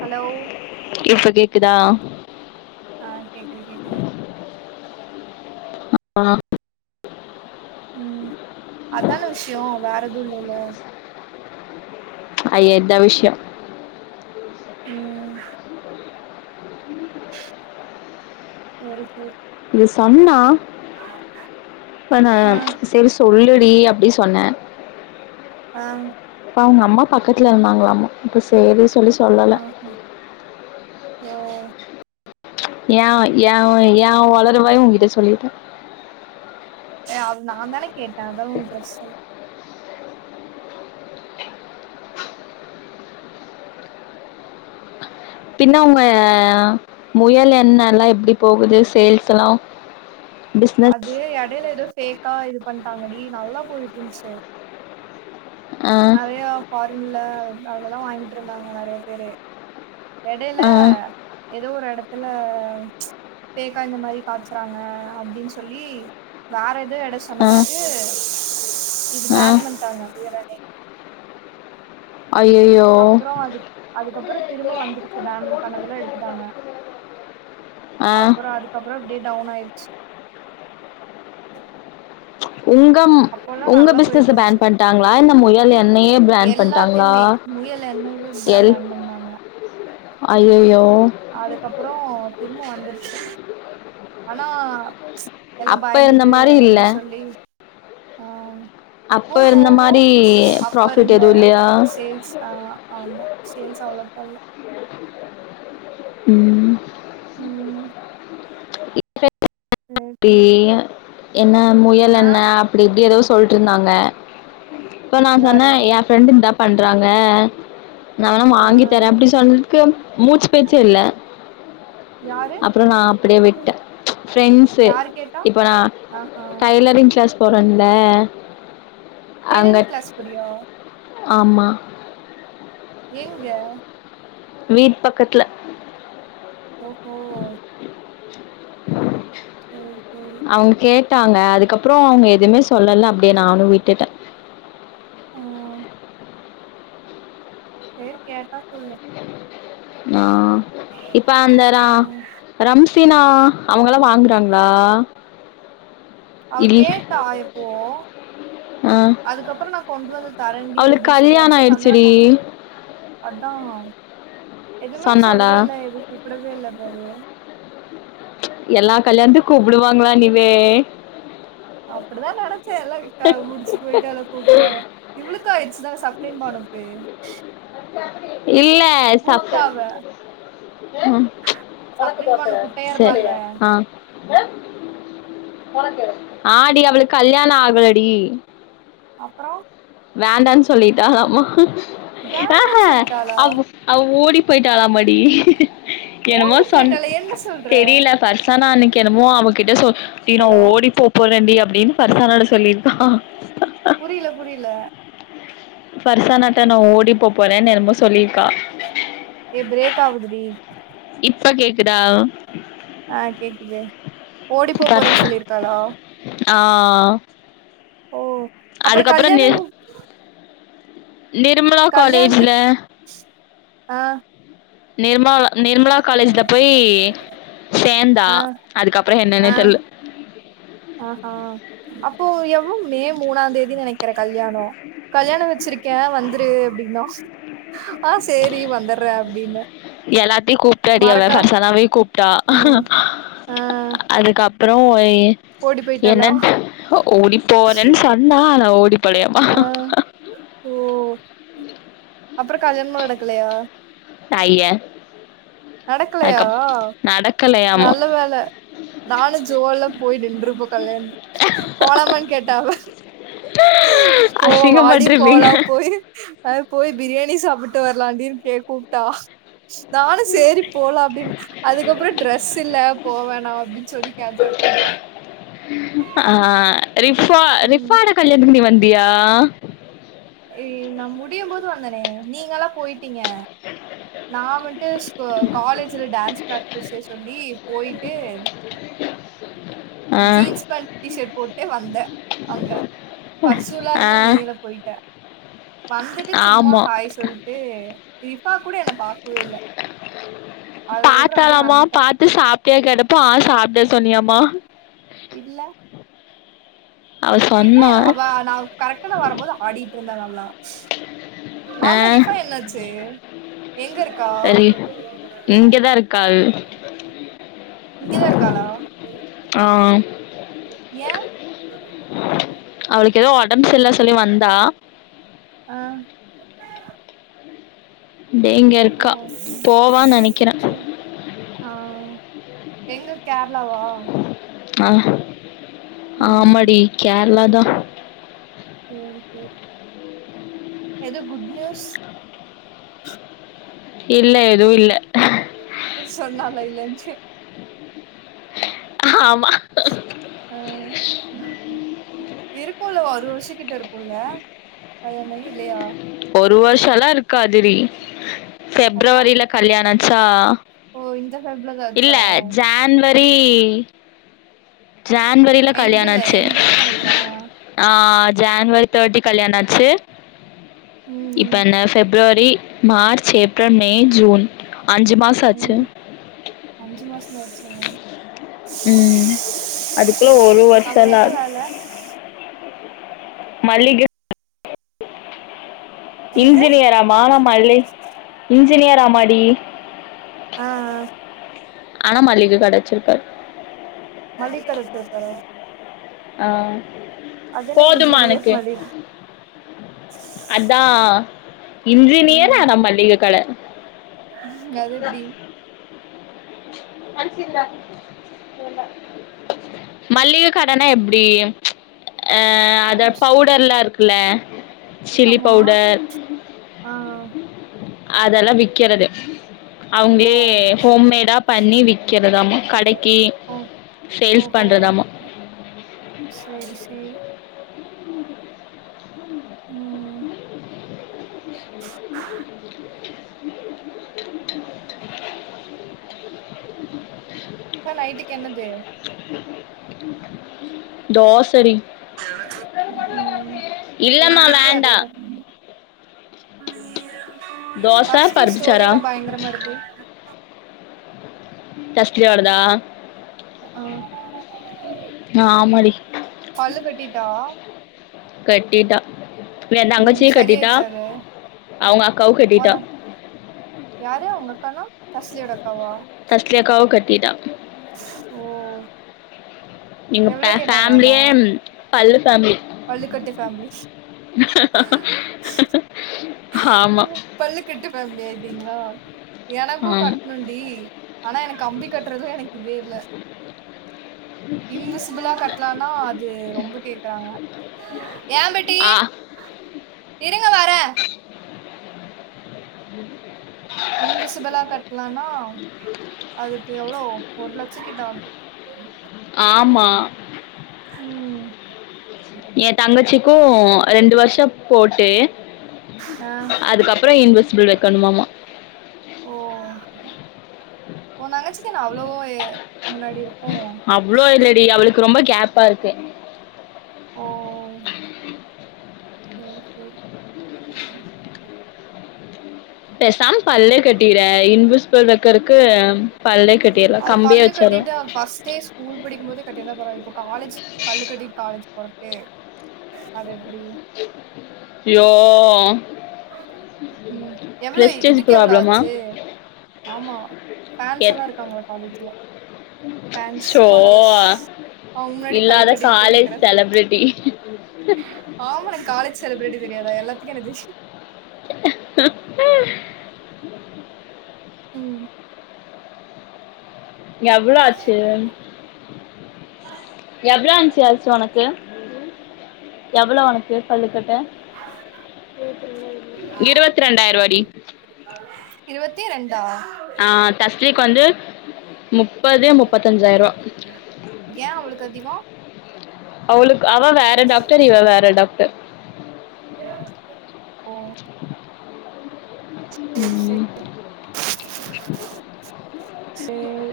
hello இப்ப கேக்குதா ஆ கேக்குது கேக்குது ஆ ம் அதான விஷ்யோ வேற எதுவு இல்லல்ல அய்ய இதா விஷ்யோ ம் சேரி சேரி இது சொன்னா இப்ப நா ஆ செரி சொல்லுடி அப்டி சொன்னே ஆ அப்ப அவுங்க அம்மா பக்கத்துல இருந்தாங்களாமா அப்ப சேரி சொல்லிச் ஆமா ஓ ஏ வாய் ஏ வாய் ஏ ஒளருவாய் உன்கிட்ட சொல்லிட்டே அது நா தான கேட்டே அதலா ஒன்னு பிரச்னல பின்ன உங்க முயல் எண்ணல்லா எப்டி போகுது சேல்ஸ்செல்லா அது இடையில ஏதோ ஃபேக்கா இது பண்ணிட்டாங்கடி நல்லா போயிட்ருந்துச்சு ஆ நறையா ஃபாரின்ல அதலெல்லா வாங்கிட்ருந்தாங்க நறைய பேரு எடைல ஆ எதோ ஒரு எடத்துல ப்ச் ஃபேக்கா இந்த மாரி காச்சுறாங்க அப்டின் சொல்லி வேற எது எட ஆ சொன்னதுக்கு இது ஆ பேன் பண்ட்டாங்க முயலமே ஐயய்யோ அப்புற வந்து அதுக்கப்பற திரும்ப வந்துருச்சு பேன் பண்ணதெல்லா எடுத்துட்டாங்க ஆ அப்ற அதுக்கப்பற இப்டியே டவுன் ஆயிச்சு உங்கம் அப்போல்லா உங்க நல்லா போயிட்டு பிஸ்னஸ்ஸ இருந்துச்சு பேண் பண்ட்டாங்ளா இல்ல முயல் எண்ணயே பேண் பண்ட்டாங்ளா முயலெண்ணைவே பேபேன் பண்டாங்க ஐயய்யோ அதுக்கப்புற திரும்ப வந்துருச்சா ஆனா எல்லா அப்ப இருந்த பயந்துட்டு மாரி இல்ல அப்டி சொல்லி அ அப்ப இருந்த மாரி ப்ராஃபிட் அப்பருந்த எதுவு இல்லையா சேல்ஸ் ஆஹா ஆமா சேல்ஸ் அவ்ளோக்கா இல்ல ம் ம் சேரி சேரி பேய என்ன ஆ முயலென்ன அப்டி இப்டி எதோ சொல்ட்டுருந்தாங்க இப்ப நா சொன்ன யாரு எ ஃப்ரெண்டு இந்தா பண்றாங்க நா வேணா ஆ வாங்கிதரே அப்புடி சொன்னதுக்கு மூச்சு பேச்சே இல்ல யாரு அப்பறோ நா அப்டியே விட்டே ஃபிரண்ட்ஸு யாரு கேட்டா இப்ப நா ஆஹா டை லரிங் க்ளாஸ் போறன்ல டெய்லரிங் க்ளாஸ் போரியோ ஆமா எங்க வீட் பக்கத்துல ஒஹோ [unintelligible] சேரி சேரி அவுங்க கேட்டாங்க அதுக்கப்பறோ அவுங்க எதுமே சொல்லல அப்டியே நானு விட்டுட்டே ஆ சேரி கேட்டா சொல்லு இப்ப வந்தரா ம் ரம்சினா அவுங்கல்லா வாங்குறாங்ளா அவ கேட்டா எப்போ ஆ அதுக்கப்பறோ நா கொண்டு வந்து தரெண்டி அவளுக்கு அப்டி சொல்லி கல்யாண அந்த சைடு வந்தனா ஆயிடுச்சுடி கொண் அத்தா எதுமே சொன்னாளா சொல்லவே இல்ல எது கூப்டவே இல்ல பாரு எல்லா கல்யாணத்துக் கூப்டுவாங்களா நிவே அப்புடிதா நெனச்சே எல்லா க முடிச்சு போய்ட்டாலோ கூப்புடு அவ இவுளுக்கு ஆய்ருச்சுதானே சஃப்ரின் பானுக்கு இல்ல கூப்ட்டா அவ அங் சப்ரின் பானு குட்டையா சேர் இருப்பாள்ல அங் ஆ டி அவளுக் கல்யாணோ ஆகலடி அப்பறோ வேண்டான் சொல்லிட்டாலாமா ஆஹ வேண்டான்னு சொல்லிட்டாளா அவ அவ ஓடி போய்ட்டாளாமாடி என்னமோ ஓடி சொன் போயிட்டாளா என்ன சொல்ற தெரில பர்சானா அன்னிக்கி என்னமோ அவகிட்ட சொ சி நா ஹலோ ஓடிப்போப் போறண்டி அப்டின்னு ஃபர்ஷானாட்ட சொல்லிருக்கா புரில புரில ஃபர்சானாட்ட நா ஓடி போ போறேன் எனமோ சொல்லிருக்கா ஏ ப்ரேக் ஆவுது டி இப்ப கேக்குதா ஆ கேக்குது ஓடி போ ஃபர் போறேன் சொல்லிருக்காளா ஆ ஓ அப்பறோ அதுக்கப்புறோ நி கல்யாணோ நிர்மலா காலேஜுல கல்யாணத்துக்கு ஆ நிர்மலா நிர்மலா காலேஜ்ல போயி சேந்தா ஆ அதுக்கப்பறோ என்னென்னே ஆ தெர்ல ஆஹா அப்போ எப்ப மே மூணாந்தேதின் நனைக்குற கல்யாணோ கல்யாணோ வெச்சிருக்கே வந்துரு அப்டின்னா ஆ சேரி வந்தற்றே அப்டின்ன எல்லாத்தையு கூப்ட்டா டி அவ பர்சனாவையு கூப்ட்டா ஆ ஆ அதுக்கப் அப்புற ஓடி போயிட்டாளா என்னன் ஓடி போறேன்னு சொன்னா ஆனா ஓடிப் போலையாமா ஆ ஓ அப்புற கல்யாணம் நடக்கலையா ஐய நடக்கலையா நடக்கலையாமா நல்ல வேல நானு ஜோ எல்லா போயி நின்ருப்போ கல்யாண போலாமான் கேட்டா அவ போ வாடி அசிங்கப்பட்ருப்பீங்க போலா போய் அ போய் பிரியாணி சாப்பிட்டு வரலாடின்னு கே கூப்ட்டா நான் சேரி போலா அப்டின்னு அதுக்கப்புற ட்ரெஸ் இல்ல போ வேணா அப்டின்னு சொல்லி கேன்சல் பண்ட்டோ ஆ ரிஃபா ம் ரிஃபானா கல்யாணத்துக்கு நீ வந்தியா ஏ நா முடியுபோது வந்தேனே நீங்கல்லா போய்ட்டீங்க நா வந்ட்டு காலேஜ்ல டான்ஸ் பிராக்டிஸே சொல்லி போயிட்டு ஆ ஜீன்ஸ் பேண்ட் டி ஷர்ட் போட்டே வந்தே அங்க பர்சுலா ஆ இருந்தா நீ என்ன போய்ட்ட வந்துட்டு சும்மா ஆமா ஹாய் சொல்ட் டு ரிஃபா கூட என்ன பாக்கவே இல்ல அதுக்கப்புறோ அப்டியே பாத்தாலாமா வந்ட்டே பாத் து சாப்ட்டியா கேட்டப்ப ஆ சாப்டே சொன்னியாம்மா இல்ல அவ சொன்னா ரிஃபாயா அவ நா கரெக்டான வரும்போது ஆடிட்டு இருந்தா நல்லா ஆ ஆமா ரிஃபாயா என்னாச்சு எங்க இருக்கா சரி இங்கதா இருக்கா இங்கதா இருக்காளா ஆ ஏ அவ்ளுக்கு எதோ ஒடம்பு சரி இல்ல சொல்லி வந்தா ஆ அப்டியே இங்க ஓஹோ இருக்கா போவான்னு நெனைக்கிறே செரி ஆ எங்க கேர்ளாவா ஆ ஆமா ம் டி கேர்ளா தா சேரி சேரி எதும் குட் நியூஸ் இல்ல எதுவு இல்ல சொன்னால இல்லண்டு ஆமா ஆ இருக்குல்ல ஒரு வருஷோ கிட்ட இருக்குல்ல கல்யாணமாகி இல்லையா ஒரு வர்ஷொல்லா இருக்காதுடி அப்புறோ ஃபிப்ரவரில கல்யாண ஆச்சா ஓ இந்த ஃபெப்லதா இல்ல ஆச்சா ஜான்வரி ஜான்வரில கல்யாண எண்டுல ஆச்சு எண்டுல நெனைக்கிறே ஆ ஆ ஜான்வரி தேர்ட்டி கல்யாண ஆச்சு இப்ப ம் என்ன February March April May June அஞ்சு மா ம் அஞ்சு மாஸ்தா ஆச்சா ம் அதுக்குள்ள சேரி ஒரு சேரி அவரு வருஷல்ல என்ன வேல மல்லிக என்னது இன்ஜினியரா மானமல்லி இன்ஜினியரா மாடி அ அ ஆனா மல்லிக கடைச்சிருக்காரு மல்லிகிக்கட வச்சிர்க்காரா ஆ அது என்ன போதுமா இன்ஜினியர் எனக்கு மளிக அதா இன்ஜினியர் ஆனா மளிக கட ம் அது எப்டி அனசந்தா மல்லிக கடனா எப்டி அ அத பவுடர்லா இருக்குல்ல சில்லி ஆமா பவுடர் ஆ அதெல்லா விக்கறது ஓ அவுங்ளே ஹோம்மேடா பண்ணி விற்கிறதாமா கடைக்கு சேல்ஸ் பண்ணறதாமா செரி செரி ம் இப்ப நைட்டுக்கு என்னது தோச டி ம் எங்க இல்லமா வீட்லயு வேண்டா அதேதா தோச ஃஸ்டி பருப்புச்சாரா ஸ்டோரில பயங்கரமா இருக்கு டஸ்டியோடதா ஆ ஆமாடி பல்லு கட்டிட்டா கட்டிட்டா ஏன் ம் தங்கட்சியு கட்டிட்டா சரியாயிடுச்சு அது அவுங்க அக்காவு கட்டிட்டா ஓன யாரு அவுங்க அக்கான்னா தஸ்லியோட அக்காவா தஸ்லி அக்காவு கட்டிடா ஓ நீங்க எவ்ளோ பே ஃபேமிலியே பல்லு ஃபேமிலி பள்ளிக்கட்டு ஃவேமிலி ஆமா பல்லு கட்டு ஃபோமிலி ஆயிட்டிங்ளா எனக்கு ஆமா கட்ணுன் டி ஆனா எனக் கம்பி கட்றதுல எனக்கு இதே இல்ல இன்விசிபிளா கட்லானா அது ரொம்ப கேக்கறாங்க இருங் உம் இன்விசிபளா கட்டலானா அதுக்கு எவ்ளோ ஒரு லட்ச கிட்ட ஆகு ஆமா ம் என் தங்கச்சிக்கு ரெண்டு வர்ஷப் போட்டு ஆ அதுக்கப்றோ இன்விசிபிள் வக்கணுமாமா ஓ ஓ தங்கச்சிக்கு என்ன அவ்ளோ முன்னாடி இருக் அவ்ளோ இல்லடி அவளுக் ரொம்ப கேப்பா இருக்கு ஓ செரி செரி பேசாம பல்லே கட்டிறே இன்விஸபல் வைக்கறக்கு பல்லே கட்டிடலா அது கம்பியே பல்லு வச்சிடலா கட்டிட்டா ஃபர்ஸ்ட்டே ஸ்கூல் படிக்கு போதே கட்டிருத்தா பரவால இப்போ காலேஜ் பல்லு கட்டிட்டு காலேஜ் போறக்கு அது எப்டி ஐயோ ம் எவ்ளோ பிரஸ்டேஜ் இதுக்கு எவ்ளோ ப்ராப்ளமா ஆச்சு ஆமா ஃபேன்ஸ் எல்லா இருக்காங்கள காலேஜ்ல ஃபேன்ஸ் ச்சோ ஃபாலோவர்ஸ் அவங்க முன்னாடி பல்லு இல்லாத கட்டிட்டு போய் காலேஜ் நிக்கிறது செலப்ரிட்டி ஆமா நா காலேஜ் செலிப்ரிட்டி தெரியாதா எல்லாத்துக்கு என்ன தெரியு ம் எவ்ளோ ஆச்சு எவ்ளோ ஆன்சு [unintelligible] உனக்கு எவ்ளோ உனக்கு பல்லு கட்ட இரவத்தி ரெண்டாயிர வாடி இரவத்தி ரெண்டா ஆ தஸ்லீக்கு வந்து முப்பது முப்பத்தஞ்சாய்ரோவா ஏ அவளுக்கு அதிகோ அவளுக்கு அவ வேற டாக்டர் இவ வேற டாக்டர் ஓ ம் செரி செரி